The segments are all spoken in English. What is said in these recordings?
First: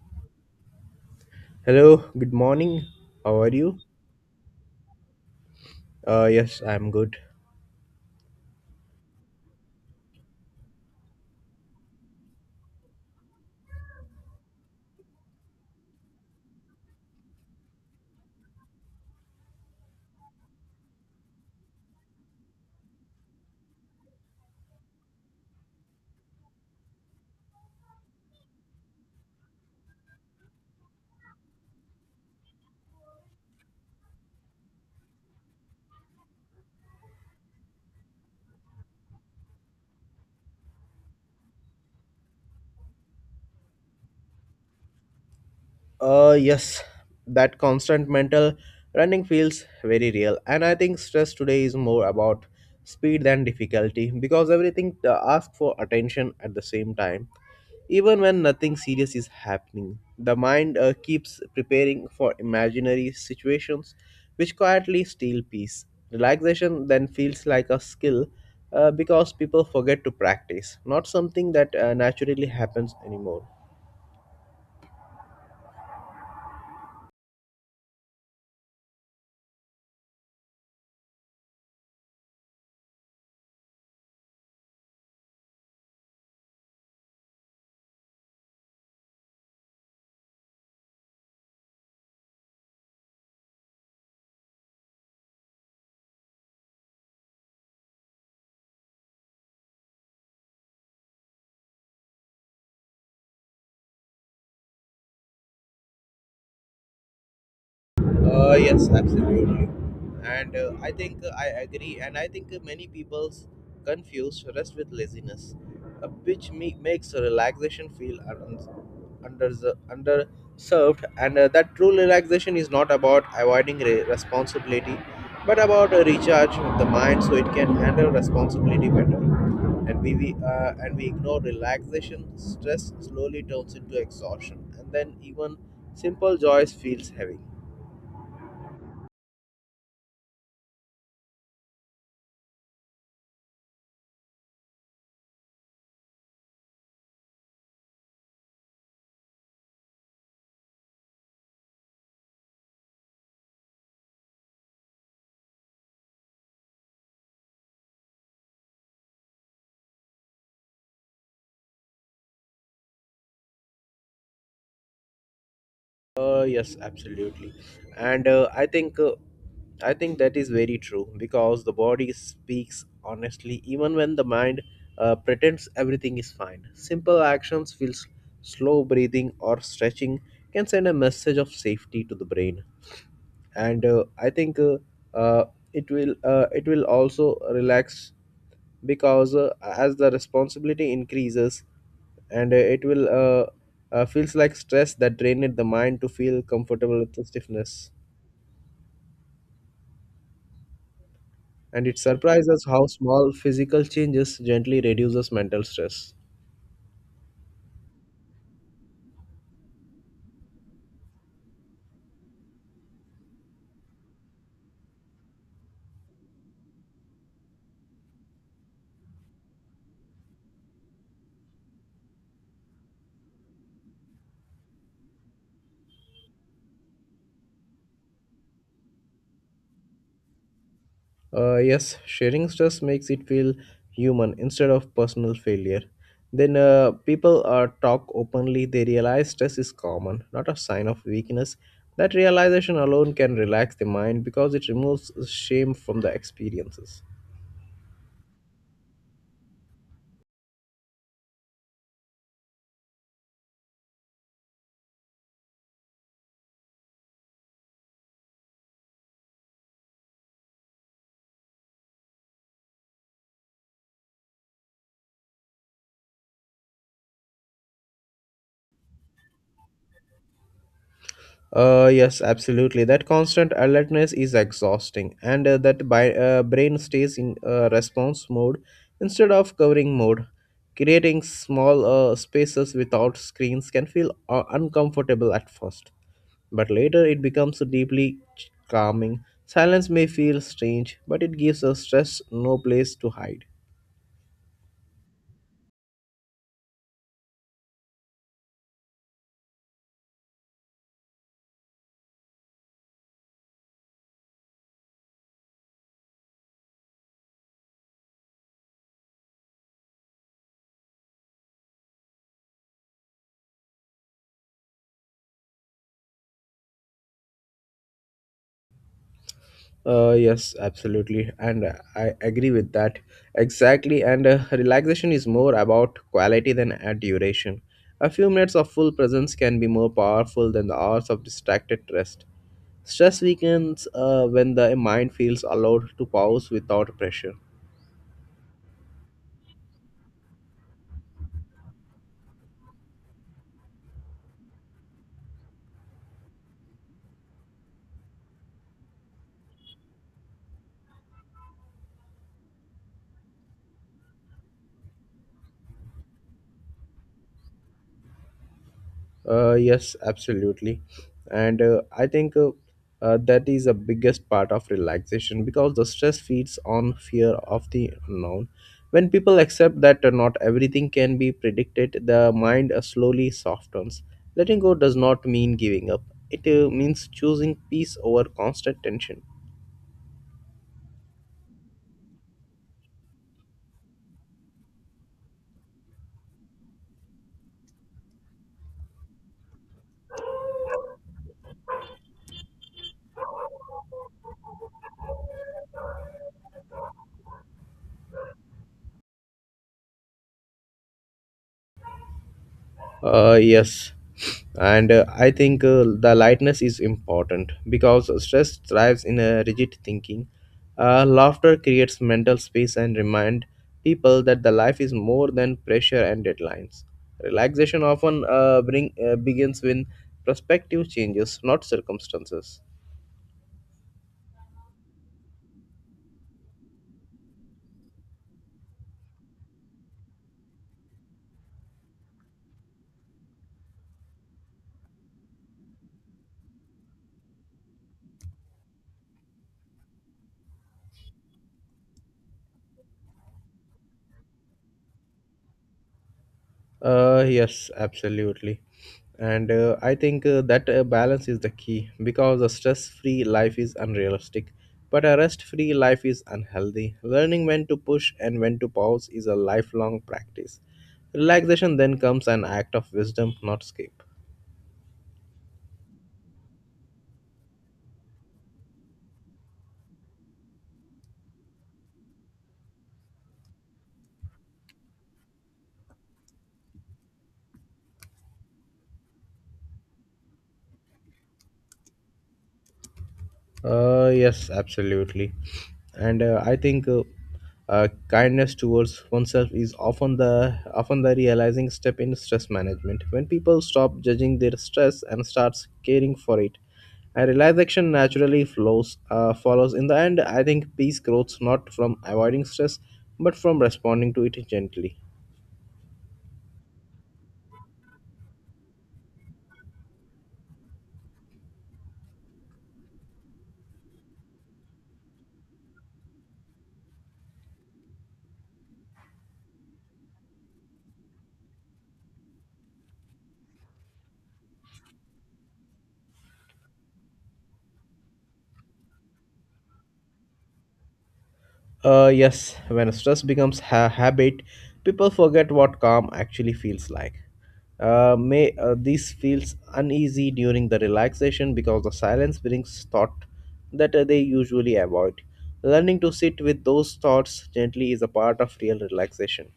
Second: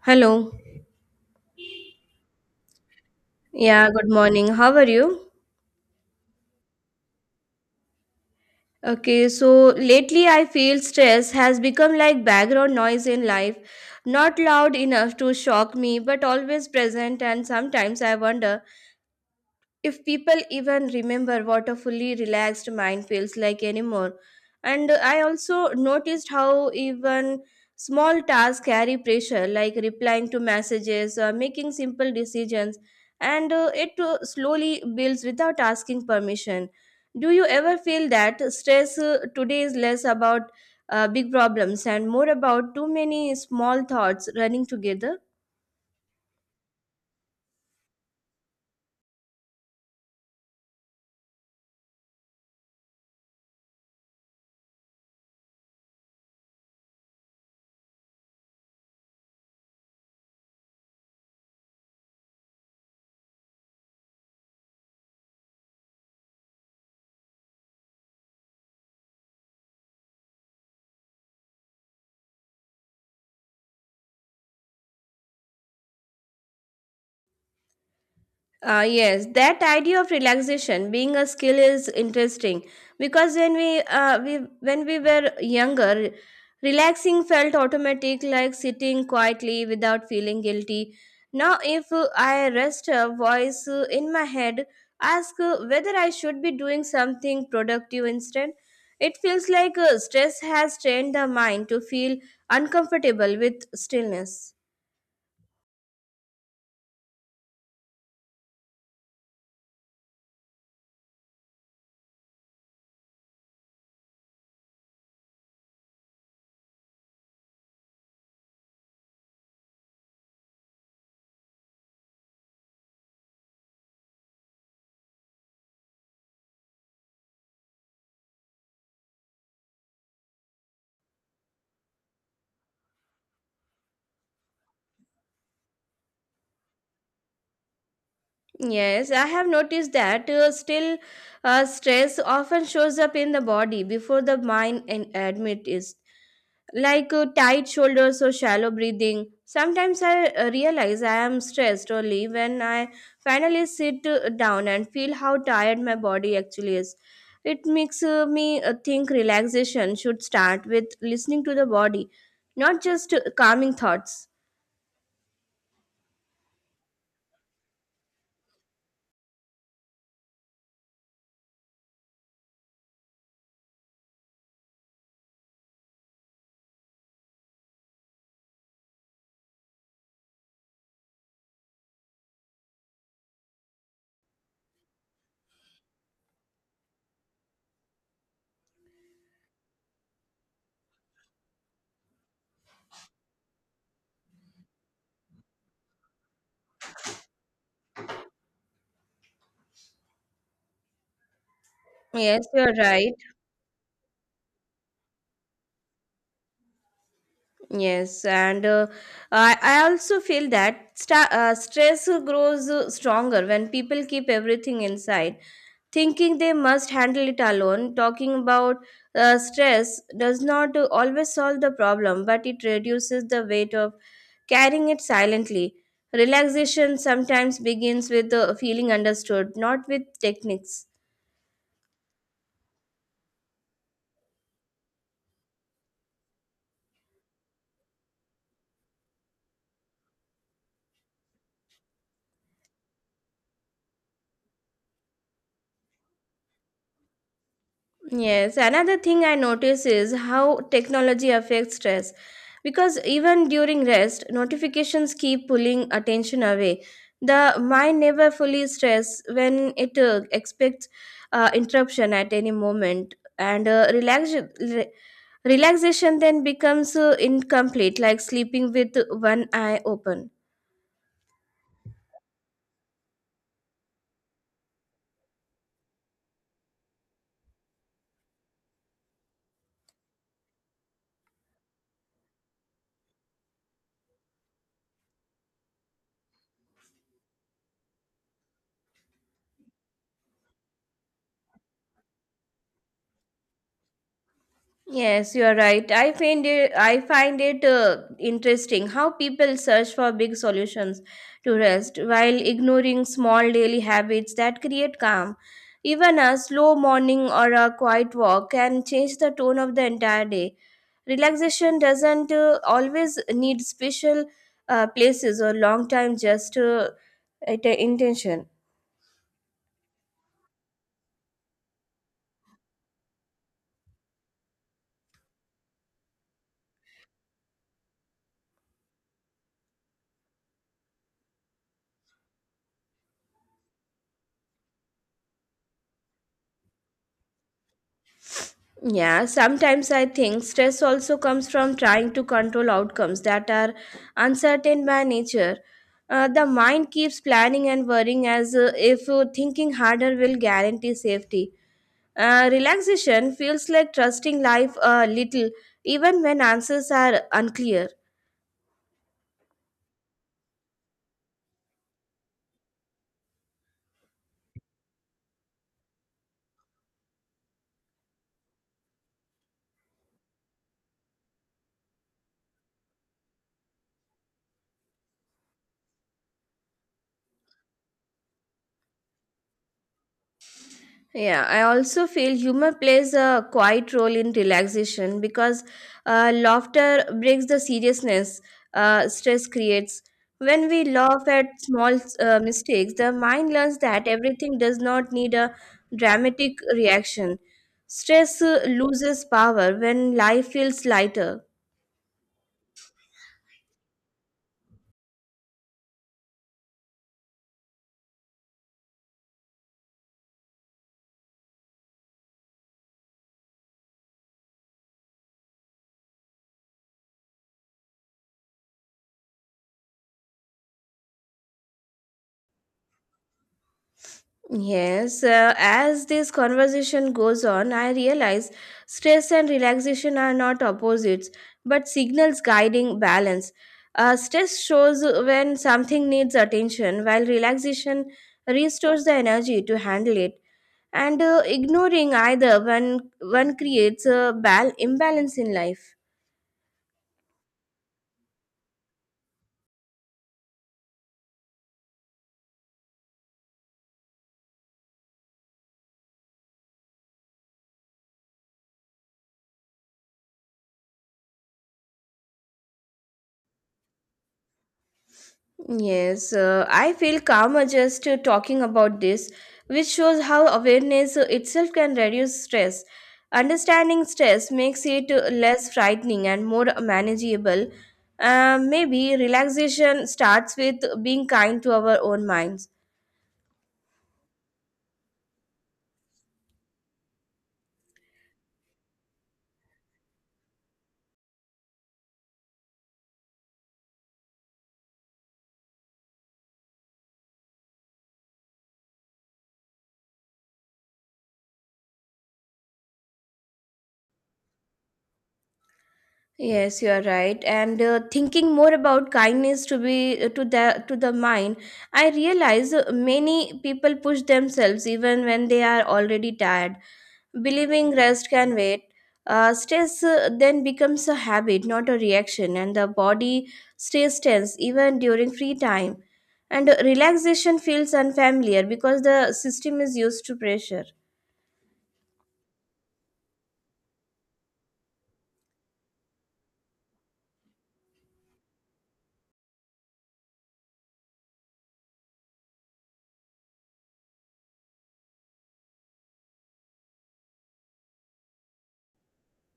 Hello. Hello, good morning. How are you? Yeah, good morning. How are you? Yes, I'm good. Okay, so lately I feel stress has become like background noise in life, not loud enough to shock me, but always present. And sometimes I wonder if people even remember what a fully relaxed mind feels like anymore. And I also noticed how even small tasks carry pressure, like replying to messages, making simple decisions, and it slowly builds without asking permission. Do you ever feel that stress today is less about big problems and more about too many small thoughts running together? Yes, that constant mental running feels very real, and I think stress today is more about speed than difficulty because everything asks for attention at the same time. Even when nothing serious is happening, the mind keeps preparing for imaginary situations which quietly steal peace. Relaxation then feels like a skill because people forget to practice, not something that naturally happens anymore. Yes, that idea of relaxation being a skill is interesting because when we when we were younger, relaxing felt automatic, like sitting quietly without feeling guilty. Now, if I rest a voice in my head, ask whether I should be doing something productive instead. It feels like stress has trained the mind to feel uncomfortable with stillness. Yes, absolutely. And I think I agree. And I think many people confuse rest with laziness, makes relaxation feel under underserved. And that true relaxation is not about avoiding responsibility, but about a recharge the mind so it can handle responsibility better. And we ignore relaxation. Stress slowly turns into exhaustion, and then even simple joys feels heavy. Yes, I have noticed that still stress often shows up in the body before the mind and admit is like tight shoulders or shallow breathing. Sometimes I realize I am stressed only when I finally sit down and feel how tired my body actually is. It makes me think relaxation should start with listening to the body, not just calming thoughts. Yes, absolutely, and I think that is very true because the body speaks honestly, even when the mind pretends everything is fine. Simple actions, feel slow breathing or stretching, can send a message of safety to the brain and I think uh, it will also relax because as the responsibility increases and it will feels like stress that drained the mind to feel comfortable with the stiffness and it Yes, surprises you're how right. small physical changes gently reduces mental stress. Yes, and I also feel that stress grows stronger when people keep everything inside, thinking they must handle it alone. Talking about stress does not always solve the problem, but it reduces the weight of carrying it silently. Relaxation sometimes begins with feeling understood, not with techniques. Yes, sharing stress makes it feel human instead of personal failure. Then people talk openly, they realize stress is common, not a sign of weakness. That realization alone can relax the mind because it removes shame from the experiences. Yes, another thing I notice is how technology affects stress, because even during rest notifications keep pulling attention away. The mind never fully rests when it expects interruption at any moment, and re- relaxation then becomes incomplete, like sleeping with one eye open. Yes, absolutely. That constant alertness is exhausting, and that brain stays in response mode instead of covering mode. Creating small spaces without screens can feel uncomfortable at first, but later it becomes deeply calming. Silence may feel strange, but it gives us stress no place to hide. Yes, you are right. I find it interesting how people search for big solutions to rest while ignoring small daily habits that create calm. Even a slow morning or a quiet walk can change the tone of the entire day. Relaxation doesn't always need special places or long time, just at a intention. Yes, absolutely, and I agree with that exactly. And relaxation is more about quality than duration. A few minutes of full presence can be more powerful than the hours of distracted rest. Stress weakens when the mind feels allowed to pause without pressure. Yeah, sometimes I think stress also comes from trying to control outcomes that are uncertain by nature. The mind keeps planning and worrying as if thinking harder will guarantee safety. Relaxation feels like trusting life a little, even when answers are unclear. Yes, absolutely. And I think That is the biggest part of relaxation because the stress feeds on fear of the unknown. When people accept that not everything can be predicted, the mind slowly softens. Letting go does not mean giving up, it means choosing peace over constant tension. Yeah, I also feel humor plays a quiet role in relaxation because laughter breaks the seriousness stress creates. When we laugh at small mistakes, the mind learns that everything does not need a dramatic reaction. Stress loses power when life feels lighter. Yes, and I think the lightness is important because stress thrives in a rigid thinking. Laughter creates mental space and remind people that the life is more than pressure and deadlines. Relaxation often bring begins when perspective changes, not circumstances. Yes, as this conversation goes on, I realize stress and relaxation are not opposites but signals guiding balance. Stress shows when something needs attention, while relaxation restores the energy to handle it. And ignoring either one, one creates a imbalance in life. Yes, absolutely. And I think that balance is the key because a stress free life is unrealistic, but a rest free life is unhealthy. Learning when to push and when to pause is a lifelong practice. Relaxation then comes an act of wisdom, not escape. Yes, I feel calmer just talking about this, which shows how awareness itself can reduce stress. Understanding stress makes it less frightening and more manageable. Maybe relaxation starts with being kind to our own minds. Yes, absolutely. And I think Kindness towards oneself is often the realizing step in stress management. When people stop judging their stress and starts caring for it, and relaxation naturally flows follows. In the end, I think peace grows not from avoiding stress, but from responding to it gently. Yes, you are right. And thinking more about kindness to the mind, I realize many people push themselves even when they are already tired, believing rest can wait. Stress then becomes a habit, not a reaction, and the body stays tense even during free time. And relaxation feels unfamiliar because the system is used to pressure. Yes, when stress becomes a habit, people forget what calm actually feels like. May This feels uneasy during the relaxation because the silence brings thought that they usually avoid. Learning to sit with those thoughts gently is a part of real relaxation.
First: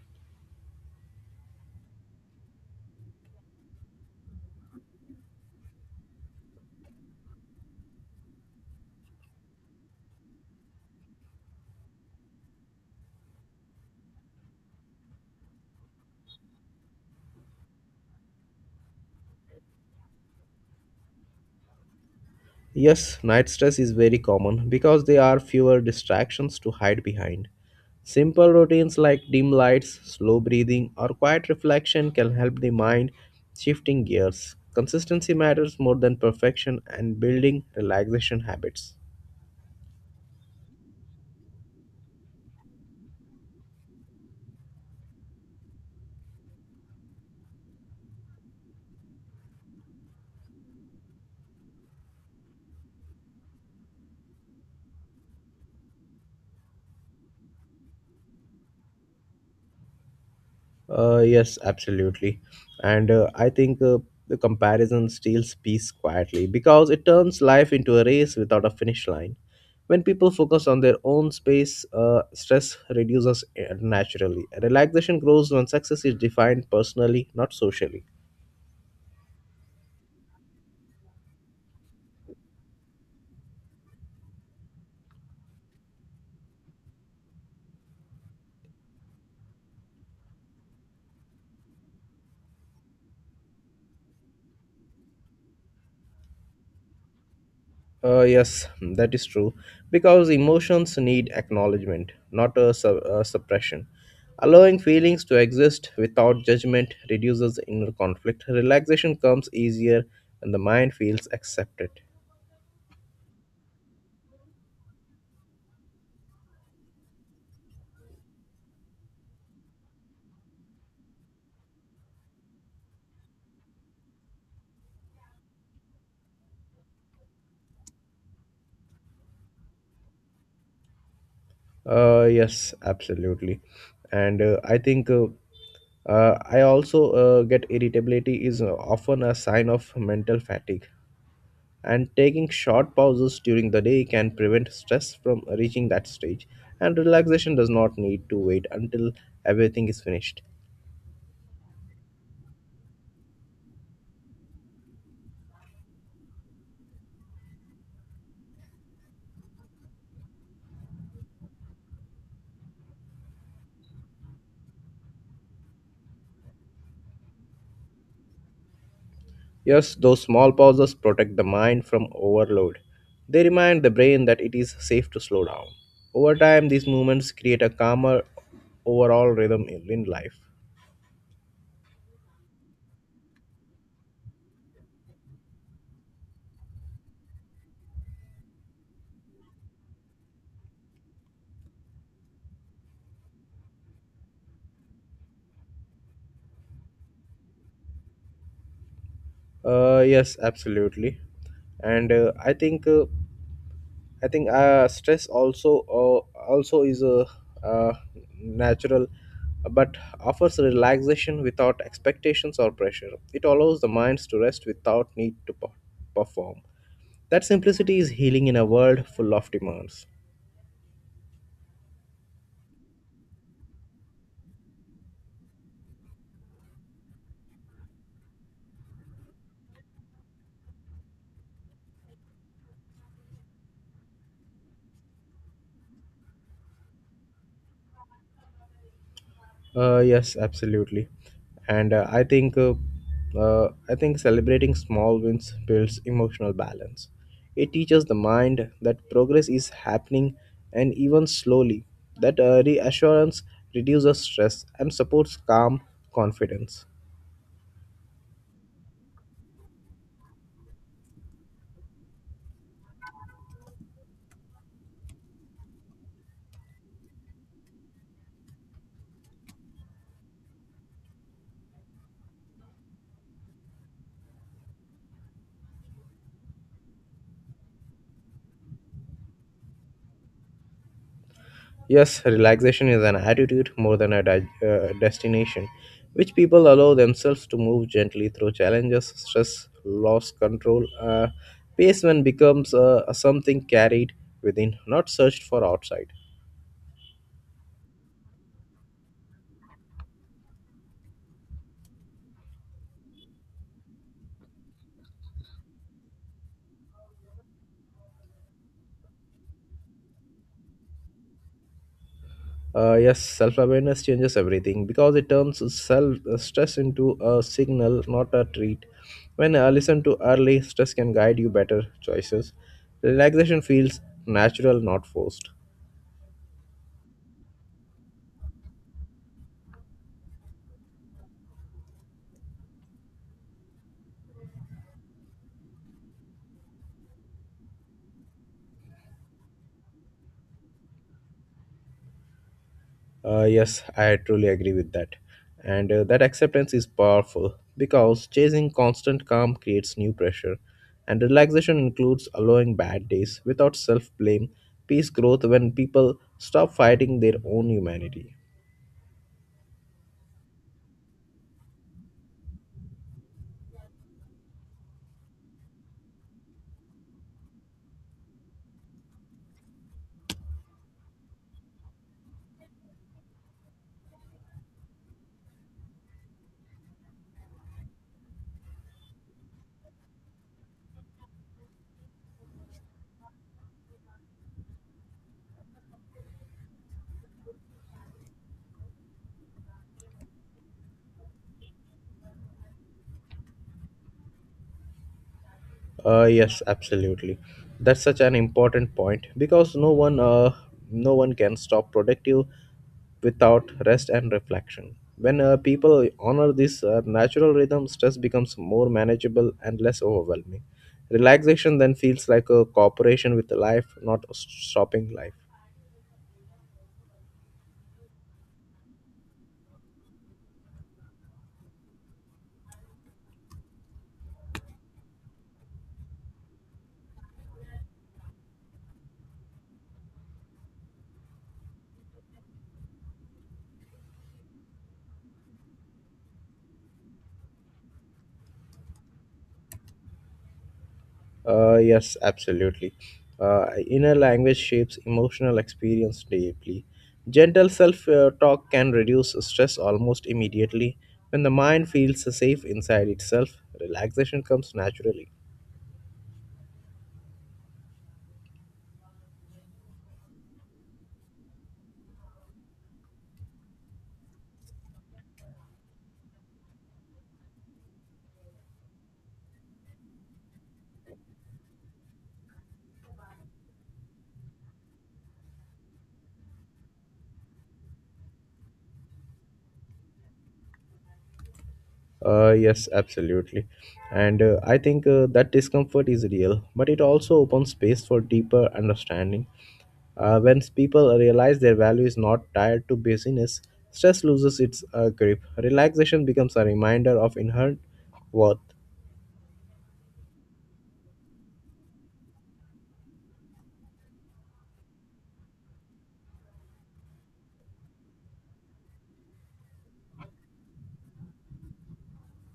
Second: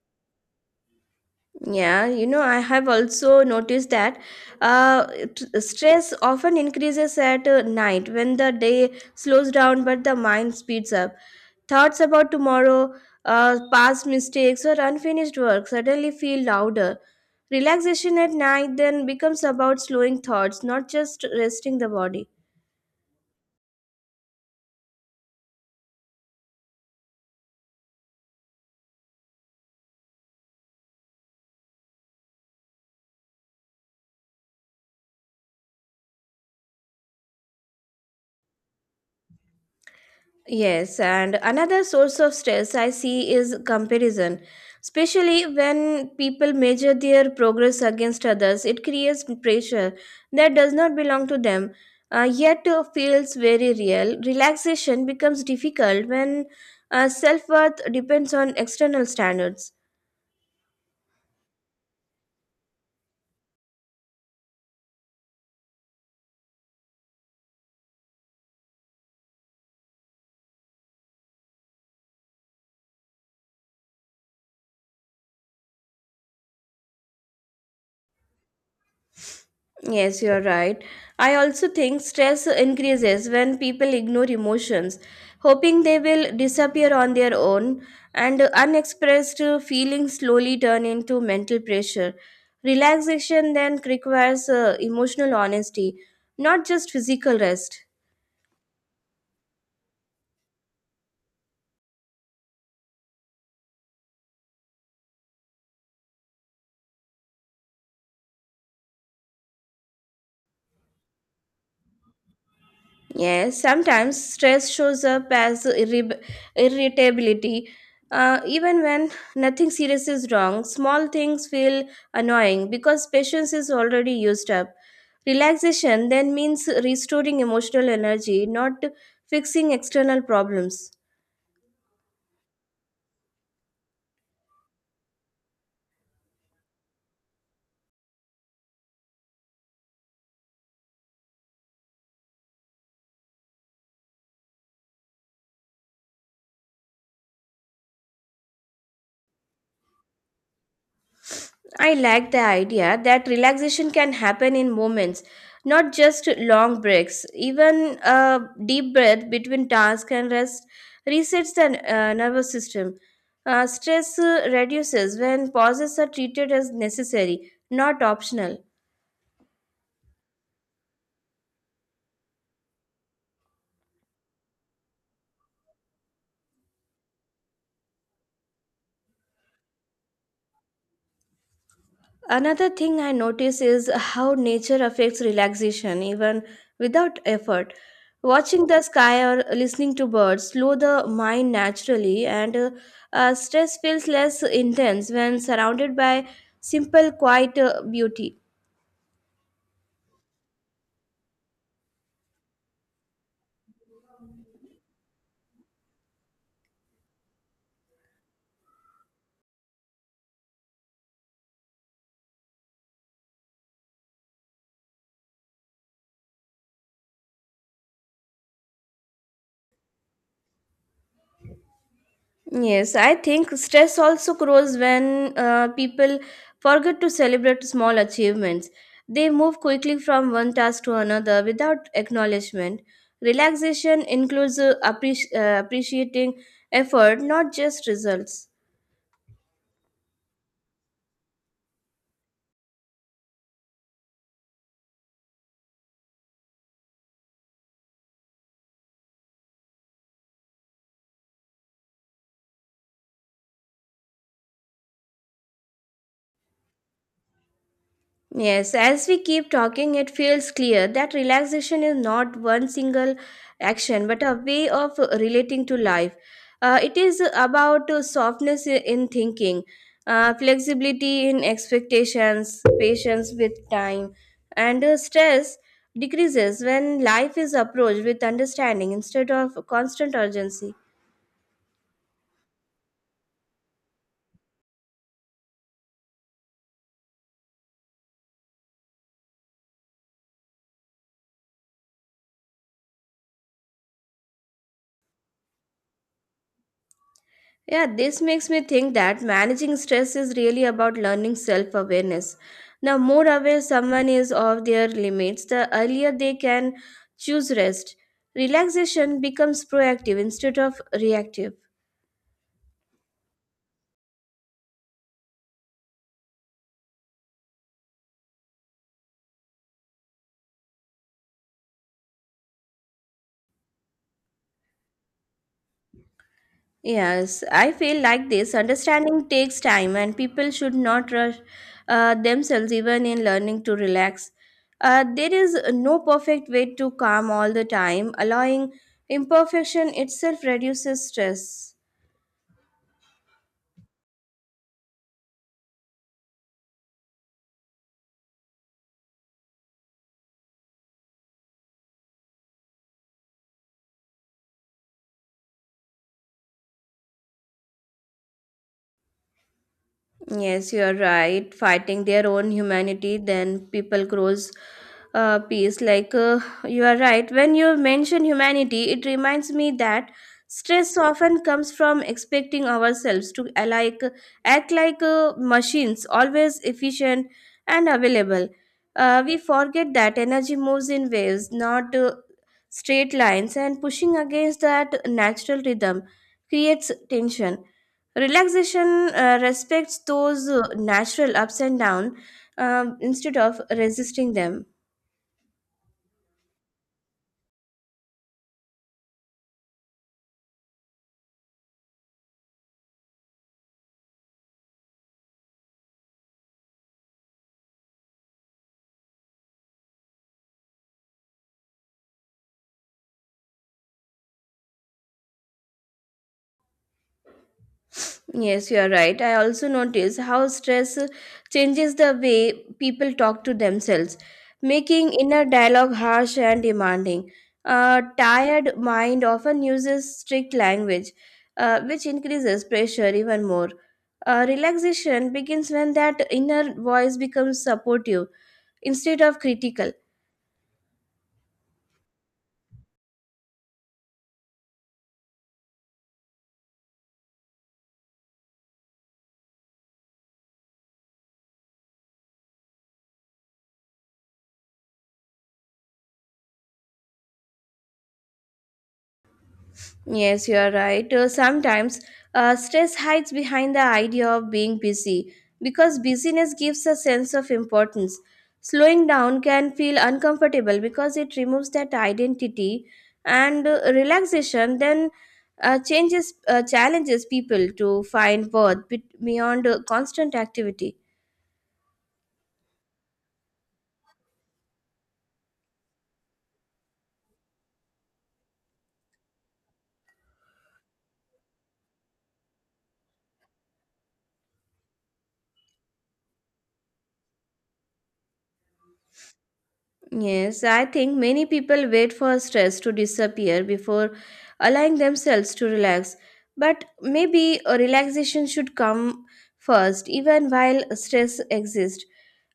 Yeah, I have also noticed that uh, stress often increases at night when the day slows down but the mind speeds up. Thoughts about tomorrow, past mistakes, or unfinished work suddenly feel louder. Relaxation at night then becomes about slowing thoughts, not just resting the body. Yes, night stress is very common because there are fewer distractions to hide behind. Simple routines like dim lights, slow breathing, or quiet reflection can help the mind shifting gears. Consistency matters more than perfection and building relaxation habits. Yes, and another source of stress I see is comparison. Especially when people measure their progress against others, it creates pressure that does not belong to them, yet feels very real. Relaxation becomes difficult when self worth depends on external standards. Yes, absolutely. And I think The comparison steals peace quietly because it turns life into a race without a finish line. When people focus on their own space, stress reduces naturally. Relaxation grows when success is defined personally, not socially. Yes, you are right. I also think stress increases when people ignore emotions, hoping they will disappear on their own, and unexpressed feelings slowly turn into mental pressure. Relaxation then requires emotional honesty, not just physical rest. Yes, that is true. Because emotions need acknowledgement, not a suppression. Allowing feelings to exist without judgment reduces inner conflict. Relaxation comes easier when the mind feels accepted. Yes, sometimes stress shows up as irritability. Even when nothing serious is wrong, small things feel annoying because patience is already used up. Relaxation then means restoring emotional energy, not fixing external problems. Yes, absolutely. And I think I also get irritability is often a sign of mental fatigue, and taking short pauses during the day can prevent stress from reaching that stage, and relaxation does not need to wait until everything is finished. I like the idea that relaxation can happen in moments, not just long breaks. Even a deep breath between task and rest resets the nervous system. Stress reduces when pauses are treated as necessary, not optional. Yes, those small pauses protect the mind from overload. They remind the brain that it is safe to slow down. Over time these movements create a calmer overall rhythm in life. Another thing I notice is how nature affects relaxation even without effort. Watching the sky or listening to birds slow the mind naturally, and stress feels less intense when surrounded by simple, quiet beauty. Yes, absolutely, and I think stress also is a uh, natural, but offers relaxation without expectations or pressure. It allows the minds to rest without need to perform. That simplicity is healing in a world full of demands. Yes, I think stress also grows when people forget to celebrate small achievements. They move quickly from one task to another without acknowledgement. Relaxation includes appreciating effort, not just results. Yes, absolutely. And I think celebrating small wins builds emotional balance. It teaches the mind that progress is happening and even slowly. That reassurance reduces stress and supports calm confidence. Yes, as we keep talking, it feels clear that relaxation is not one single action but a way of relating to life. It is about softness in thinking, flexibility in expectations, patience with time, and stress decreases when life is approached with understanding instead of constant urgency. Yes, relaxation is an attitude more than a destination, which people allow themselves to move gently through challenges, stress, loss, control. Pace when becomes something carried within, not searched for outside. Yeah, this makes me think that managing stress is really about learning self awareness. The more aware someone is of their limits, the earlier they can choose rest. Relaxation becomes proactive instead of reactive. Yes, self awareness changes everything because it turns self stress into a signal, not a treat. When I listen to early, stress can guide you better choices. Relaxation feels natural, not forced. Yes, I feel like this understanding takes time, and people should not rush themselves even in learning to relax. There is no perfect way to calm all the time, allowing imperfection itself reduces stress. Yes, I truly agree with that. And that acceptance is powerful because chasing constant calm creates new pressure. And relaxation includes allowing bad days without self blame. Peace growth when people stop fighting their own humanity. Yes, you are right. Fighting their own humanity, then people grows peace. Like you are right. When you mention humanity, it reminds me that stress often comes from expecting ourselves to like act like machines, always efficient and available. We forget that energy moves in waves, not straight lines, and pushing against that natural rhythm creates tension. Relaxation respects those natural ups and downs instead of resisting them. Yes, absolutely. That's such an important point because no one can stop productive without rest and reflection. When people honor this natural rhythm, stress becomes more manageable and less overwhelming. Relaxation then feels like a cooperation with life, not a stopping life. Yes, you are right. I also notice how stress changes the way people talk to themselves, making inner dialogue harsh and demanding. A tired mind often uses strict language, which increases pressure even more. Relaxation begins when that inner voice becomes supportive instead of critical. Yes, absolutely. Inner language shapes emotional experience deeply. Gentle self talk can reduce stress almost immediately. When the mind feels safe inside itself, relaxation comes naturally. Yes, you are right. Sometimes stress hides behind the idea of being busy because busyness gives a sense of importance. Slowing down can feel uncomfortable because it removes that identity, and relaxation then changes challenges people to find worth beyond constant activity. Yes, absolutely. And I think That discomfort is real, but it also opens space for deeper understanding. When people realize their value is not tied to busyness, stress loses its grip. Relaxation becomes a reminder of inherent worth. Yes, I think many people wait for stress to disappear before allowing themselves to relax. But maybe a relaxation should come first, even while stress exists.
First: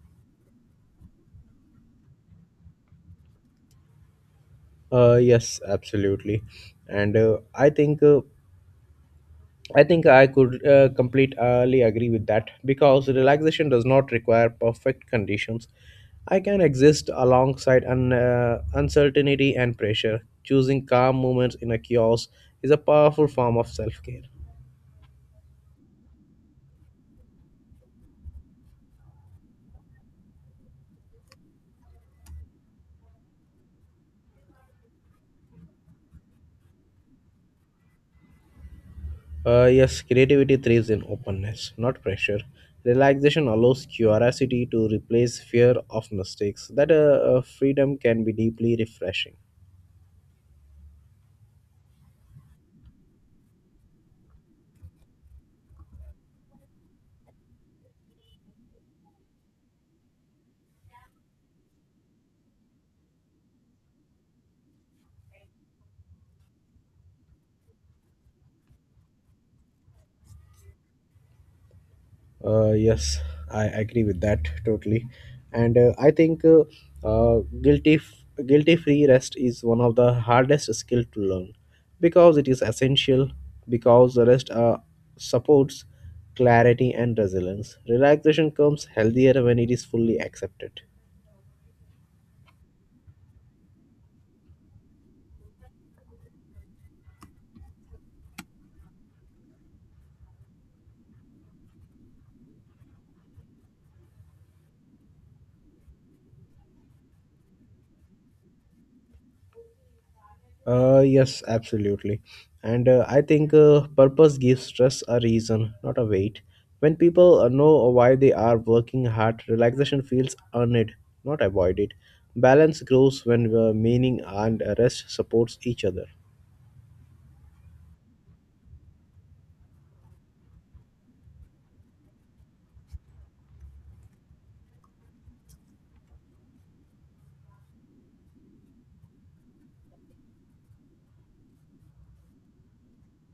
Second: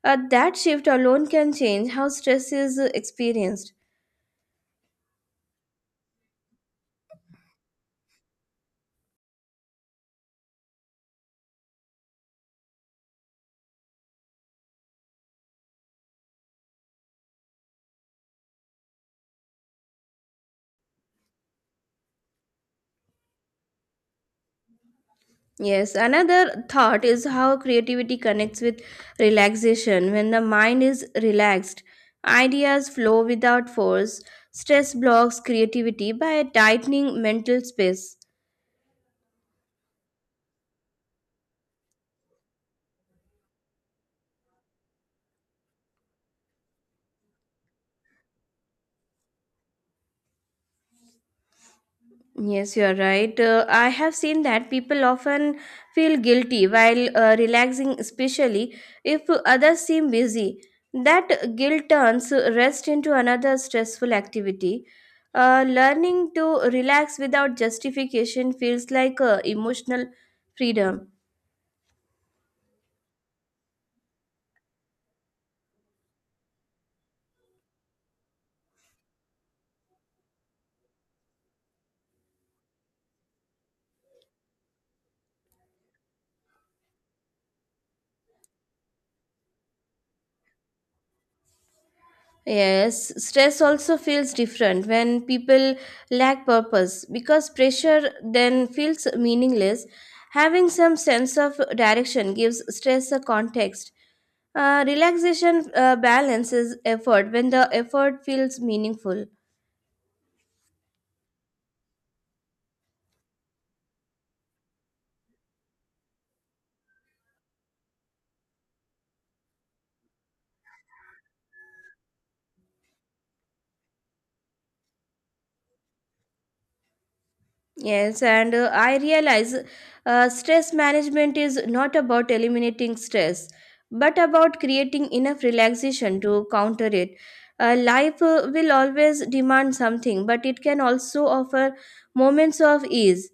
That shift alone can change how stress is experienced. Yes, absolutely. And I think I think I could completely agree with that because relaxation does not require perfect conditions. I can exist alongside uncertainty and pressure. Choosing calm moments in a chaos is a powerful form of self care. Yes, another thought is how creativity connects with relaxation. When the mind is relaxed, ideas flow without force. Stress blocks creativity by tightening mental space. Yes, creativity thrives in openness, not pressure. Relaxation allows curiosity to replace fear of mistakes. That freedom can be deeply refreshing. Yes, you are right. I have seen that people often feel guilty while relaxing, especially if others seem busy. That guilt turns rest into another stressful activity. Learning to relax without justification feels like emotional freedom. Yes, I agree with that totally, and I think guilty f- guilty free rest is one of the hardest skill to learn because it is essential because the rest supports clarity and resilience. Relaxation comes healthier when it is fully accepted. Yes, stress also feels different when people lack purpose because pressure then feels meaningless. Having some sense of direction gives stress a context. Relaxation balances effort when the effort feels meaningful. Yes, absolutely. And I think Purpose gives stress a reason, not a weight. When people know why they are working hard, relaxation feels earned, not avoided. Balance grows when meaning and rest supports each other. Yes, and I realize stress management is not about eliminating stress, but about creating enough relaxation to counter it. Life will always demand something, but it can also offer moments of ease.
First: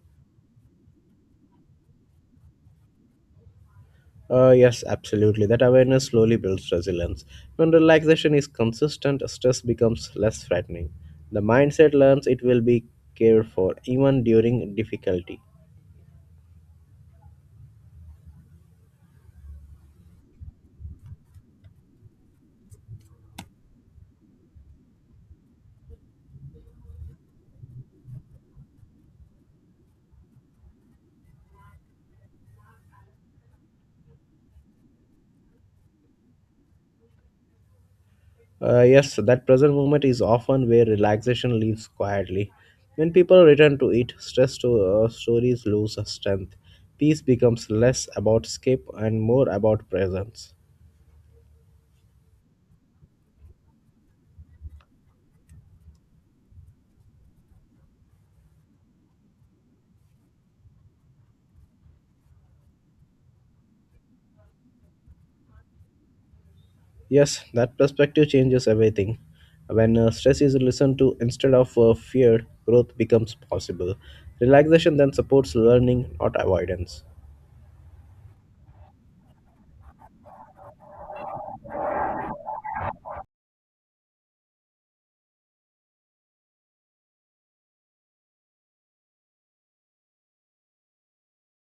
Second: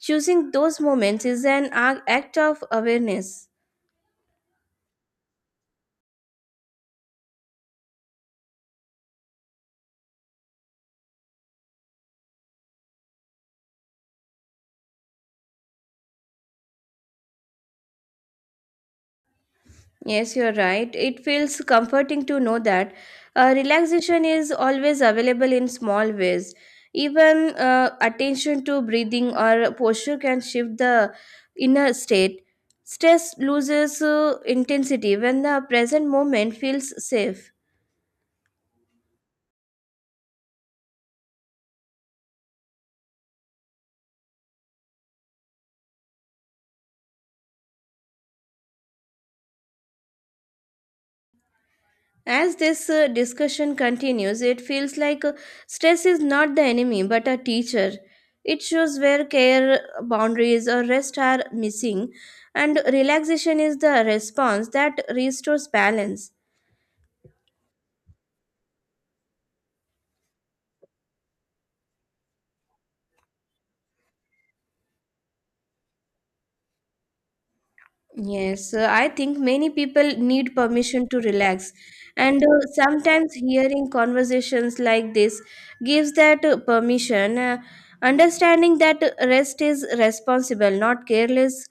Choosing those moments is an act of awareness. Yes, absolutely. That awareness slowly builds resilience. When relaxation is consistent, stress becomes less frightening. The mindset learns it will be cared for even during difficulty. Yes, you're right. It feels comforting to know that relaxation is always available in small ways. Even attention to breathing or posture can shift the inner state. Stress loses intensity when the present moment feels safe. Yes, that present moment is often where relaxation lives quietly. When people return to it, stress stories lose strength. Peace becomes less about escape and more about presence. As this discussion continues, it feels like stress is not the enemy but a teacher. It shows where care boundaries or rest are missing, and relaxation is the response that restores balance. Yes, that perspective changes everything. When stress is listened to instead of feared, growth becomes possible. Relaxation then supports learning, not avoidance. Yes, I think many people need permission to relax, and sometimes hearing conversations like this gives that permission. Understanding that rest is responsible, not careless,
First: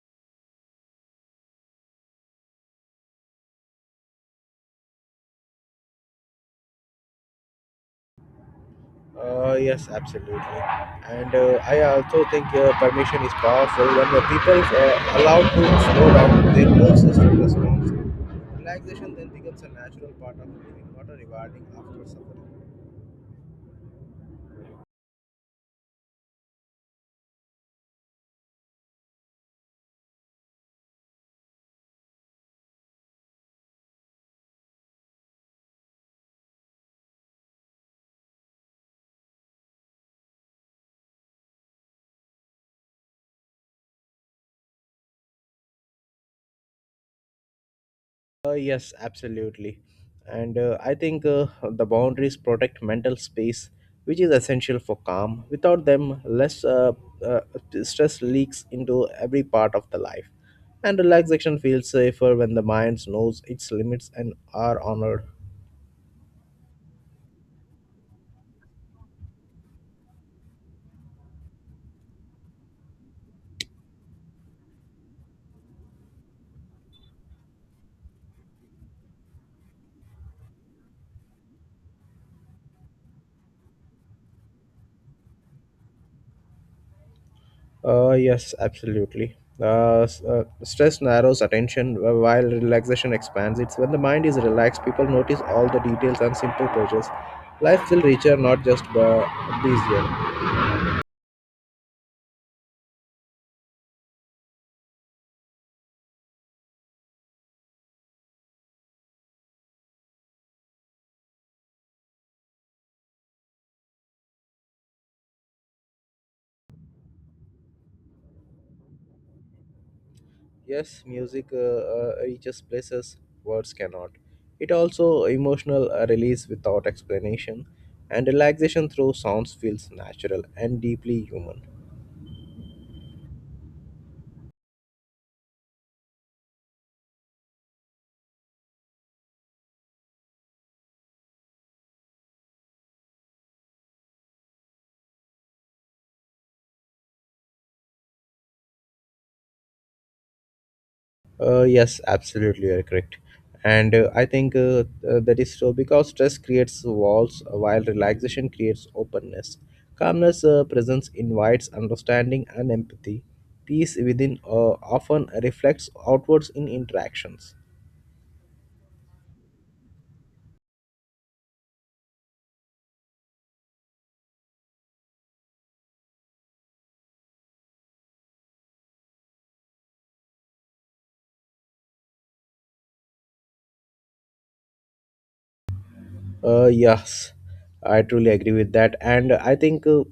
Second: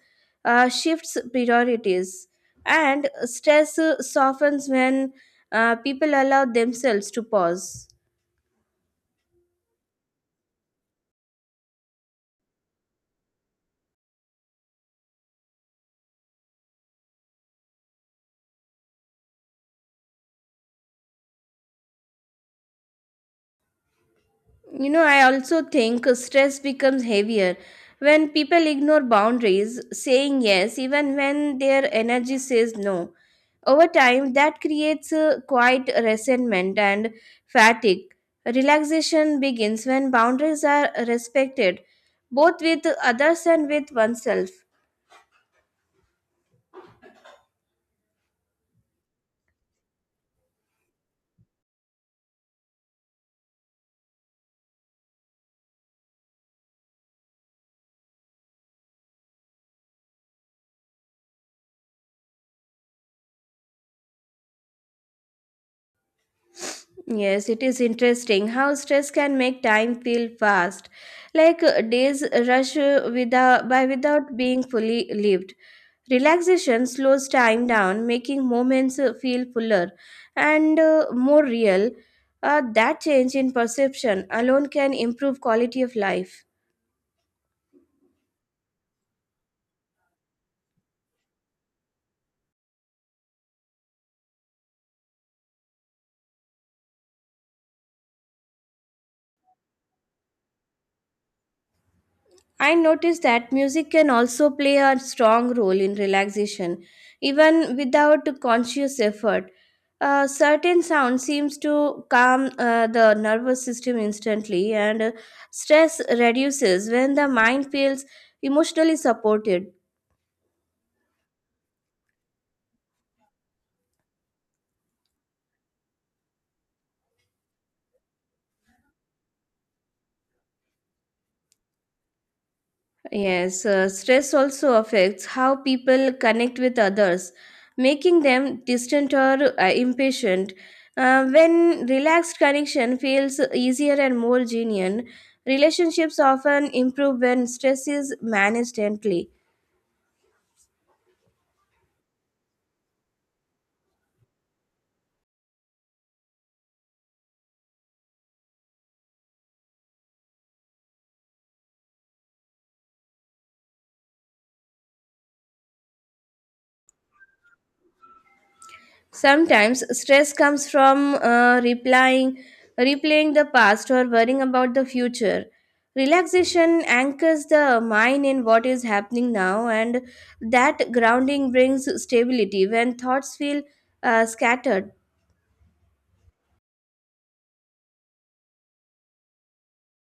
shifts priorities, and stress softens when people allow themselves to pause. Yes, absolutely. And I also think permission is powerful. When the people allowed to slow down, their whole system responds. Relaxation then becomes a natural part of living, not a rewarding after suffering. You know, I also think stress becomes heavier when people ignore boundaries, saying yes even when their energy says no. Over time, that creates a quiet resentment and fatigue. Relaxation begins when boundaries are respected, both with others and with oneself. Yes, absolutely. And I think The boundaries protect mental space, which is essential for calm. Without them, less uh, stress leaks into every part of the life. And relaxation feels safer when the mind knows its limits and are honored. Yes, it is interesting how stress can make time feel fast, like days rush without, by without being fully lived. Relaxation slows time down, making moments feel fuller and more real. That change in perception alone can improve quality of life. Yes, absolutely. Stress narrows attention while relaxation expands it. When the mind is relaxed, people notice all the details and simple pleasures. Life will richer, not just busier. I noticed that music can also play a strong role in relaxation, even without conscious effort. A certain sound seems to calm the nervous system instantly, and stress reduces when the mind feels emotionally supported. Yes, music reaches places words cannot. It also emotional release without explanation, and relaxation through sounds feels natural and deeply human. Yes, stress also affects how people connect with others, making them distant or impatient. When relaxed connection feels easier and more genuine, relationships often improve when stress is managed gently. Yes, absolutely, you're correct. And I think That is so because stress creates walls, while relaxation creates openness. Calmness presence invites understanding and empathy. Peace within often reflects outwards in interactions. Sometimes stress comes from replaying the past or worrying about the future. Relaxation anchors the mind in what is happening now, and that grounding brings stability when thoughts feel scattered. Yes, I truly agree with that, and I think uh,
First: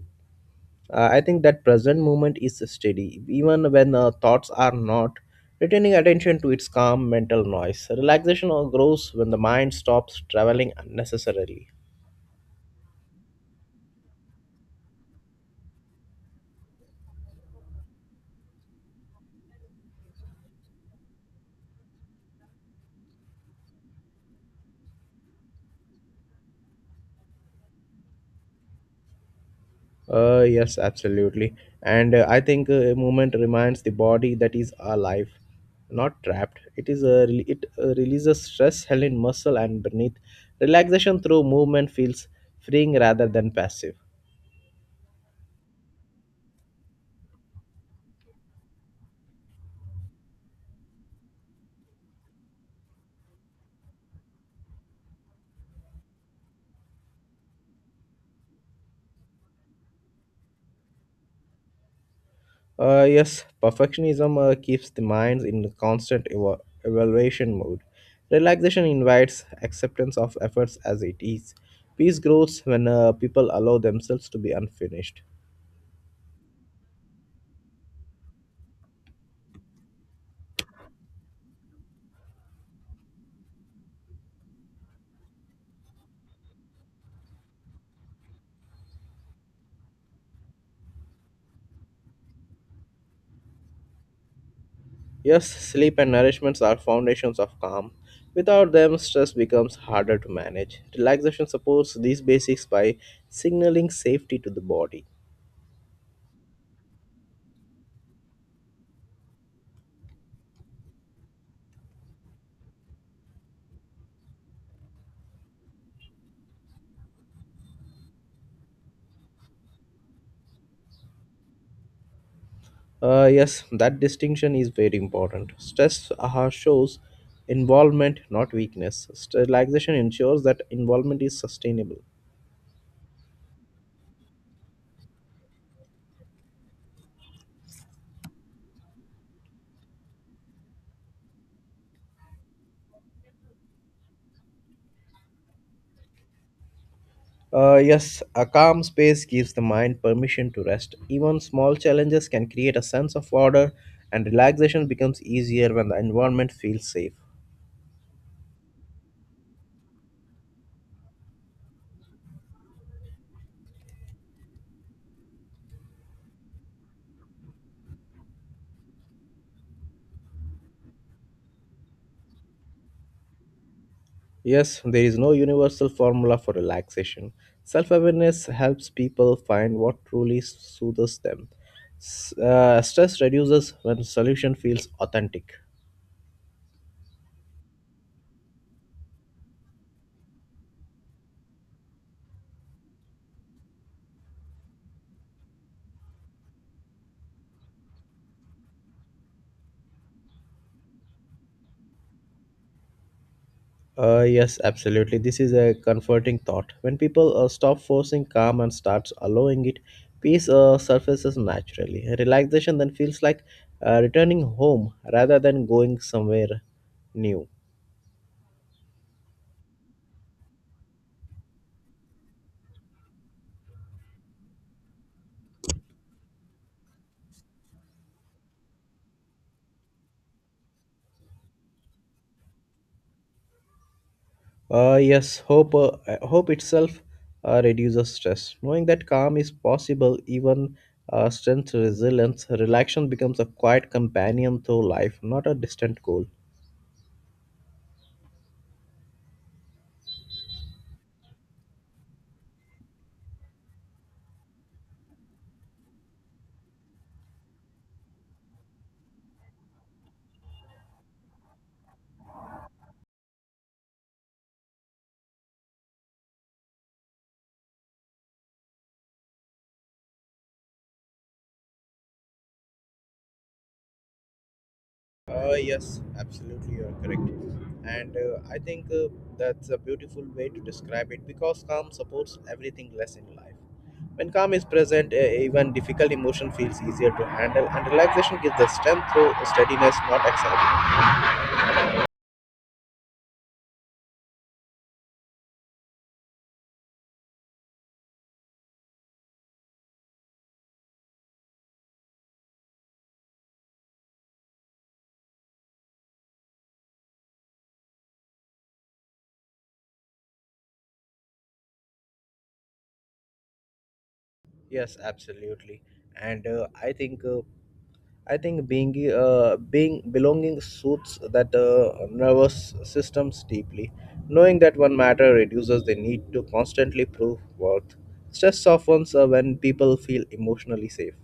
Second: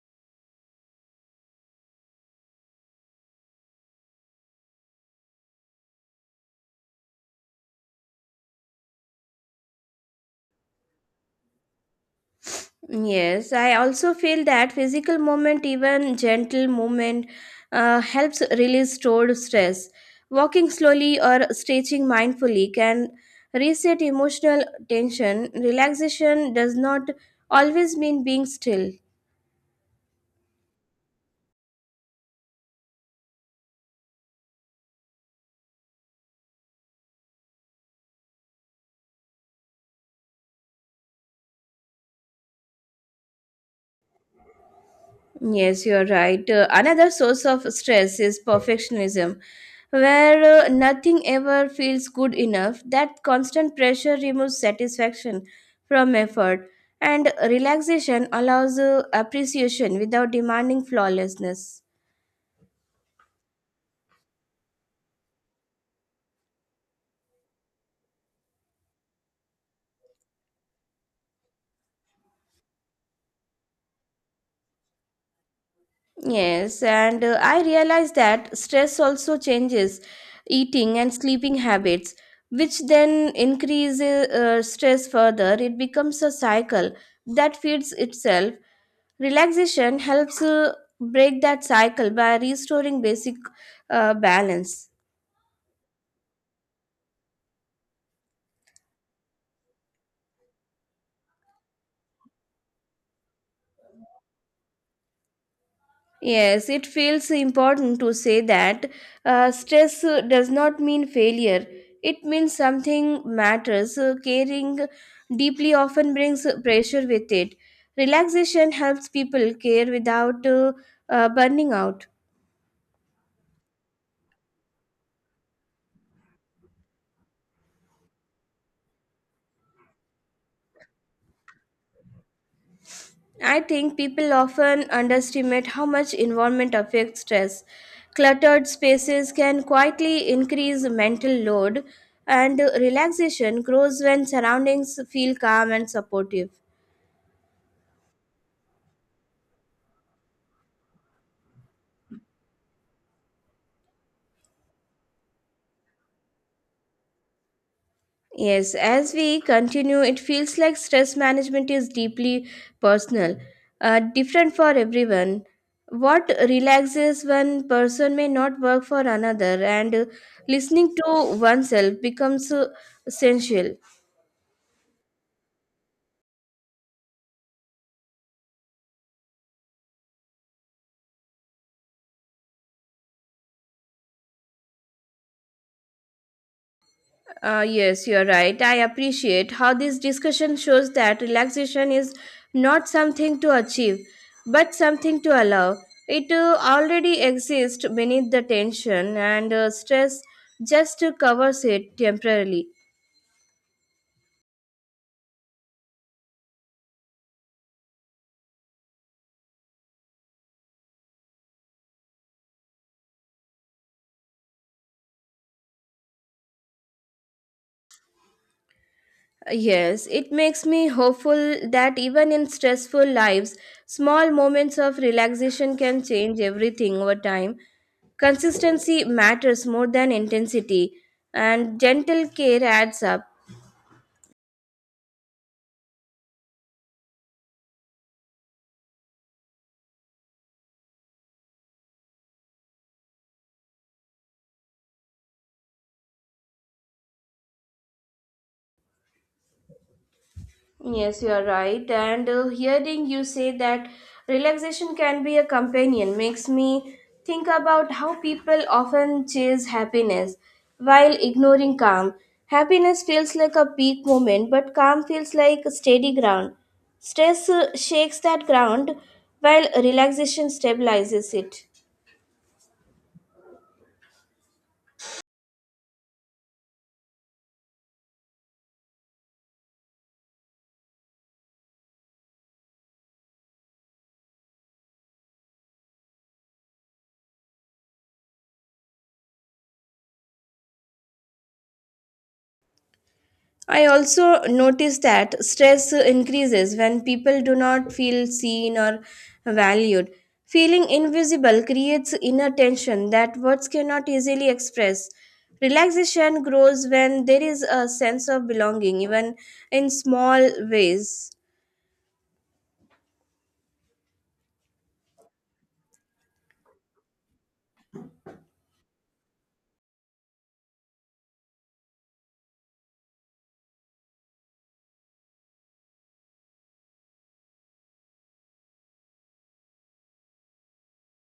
uh, I think that present moment is steady, even when thoughts are not. Retaining attention to its calm mental noise, relaxation or grows when the mind stops traveling unnecessarily. Yes, I also feel that physical movement, even gentle movement, helps release stored stress. Walking slowly or stretching mindfully can reset emotional tension. Relaxation does not always mean being still. Yes, absolutely, and I think movement reminds the body that is alive, not trapped. It releases stress held in muscle and beneath. Relaxation through movement feels freeing rather than passive. Yes, you are right. Another source of stress is perfectionism, where nothing ever feels good enough. That constant pressure removes satisfaction from effort, and relaxation allows appreciation without demanding flawlessness. Yes, perfectionism keeps the minds in constant evaluation mode. Relaxation invites acceptance of efforts as it is. Peace grows when people allow themselves to be unfinished. Yes, and I realize that stress also changes eating and sleeping habits, which then increases stress further. It becomes a cycle that feeds itself. Relaxation helps break that cycle by restoring basic balance. Yes, sleep and nourishments are foundations of calm. Without them, stress becomes harder to manage. Relaxation supports these basics by signaling safety to the body. Yes, it feels important to say that stress does not mean failure. It means something matters. Caring deeply often brings pressure with it. Relaxation helps people care without burning out. Yes, that distinction is very important. Stress shows involvement, not weakness. Relaxation ensures that involvement is sustainable. I think people often underestimate how much environment affects stress. Cluttered spaces can quietly increase mental load, and relaxation grows when surroundings feel calm and supportive. Yes, a calm space gives the mind permission to rest. Even small challenges can create a sense of order, and relaxation becomes easier when the environment feels safe. Yes, as we continue, it feels like stress management is deeply personal, different for everyone. What relaxes one person may not work for another, and listening to oneself becomes essential. Yes, there is no universal formula for relaxation. Self awareness helps people find what truly soothes them. Stress reduces when solution feels authentic. Yes, you're right. I appreciate how this discussion shows that relaxation is not something to achieve, but something to allow. It already exists beneath the tension, and stress just covers it temporarily. Yes, absolutely. This is a comforting thought. When people stop forcing calm and starts allowing it, peace surfaces naturally. Relaxation then feels like returning home rather than going somewhere new. Yes, it makes me hopeful that even in stressful lives, small moments of relaxation can change everything over time. Consistency matters more than intensity, and gentle care adds up. Yes, hope itself reduces stress. Knowing that calm is possible, even strength, resilience, relaxation becomes a quiet companion through life, not a distant goal. Yes, you are right. And hearing you say that relaxation can be a companion makes me think about how people often chase happiness while ignoring calm. Happiness feels like a peak moment, but calm feels like a steady ground. Stress shakes that ground while relaxation stabilizes it. Yes, absolutely, you are correct. And I think That's a beautiful way to describe it because calm supports everything less in life. When calm is present, even difficult emotion feels easier to handle, and relaxation gives the strength through steadiness, not excitement. I also noticed that stress increases when people do not feel seen or valued. Feeling invisible creates inner tension that words cannot easily express. Relaxation grows when there is a sense of belonging, even in small ways. Yes, absolutely. And I think being being belonging suits that nervous systems deeply. Knowing that one matter reduces the need to constantly prove worth. Stress softens when people feel emotionally safe.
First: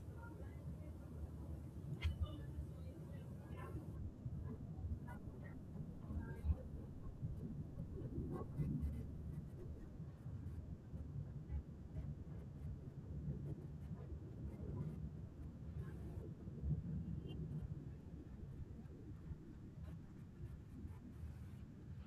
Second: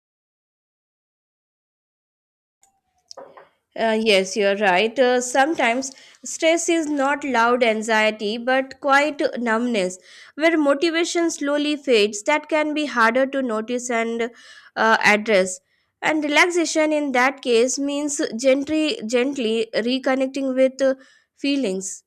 Yes, you're right. Sometimes stress is not loud anxiety but quite numbness, where motivation slowly fades. That can be harder to notice and address. And relaxation in that case means gently reconnecting with feelings.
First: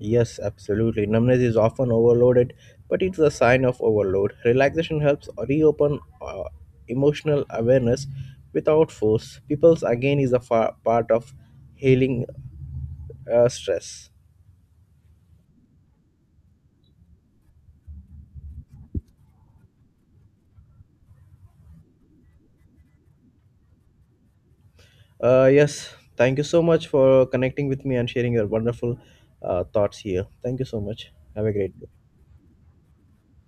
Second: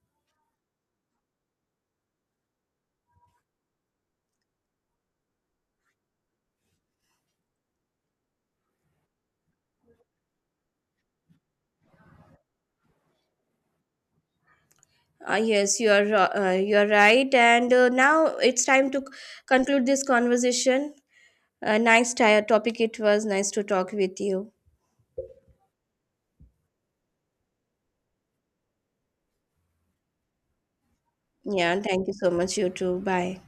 Yes, absolutely. Numbness is often overloaded, but it's a sign of overload. Relaxation helps reopen emotional awareness without force. People's again is a part of healing stress. Yes, you are right. And now it's time to conclude this conversation. Nice topic it was. Nice to talk with you. Yes, thank you so much for connecting with me and sharing your wonderful thoughts here. Thank you so much. Have a Yeah, great day. thank you so much. You too. Bye.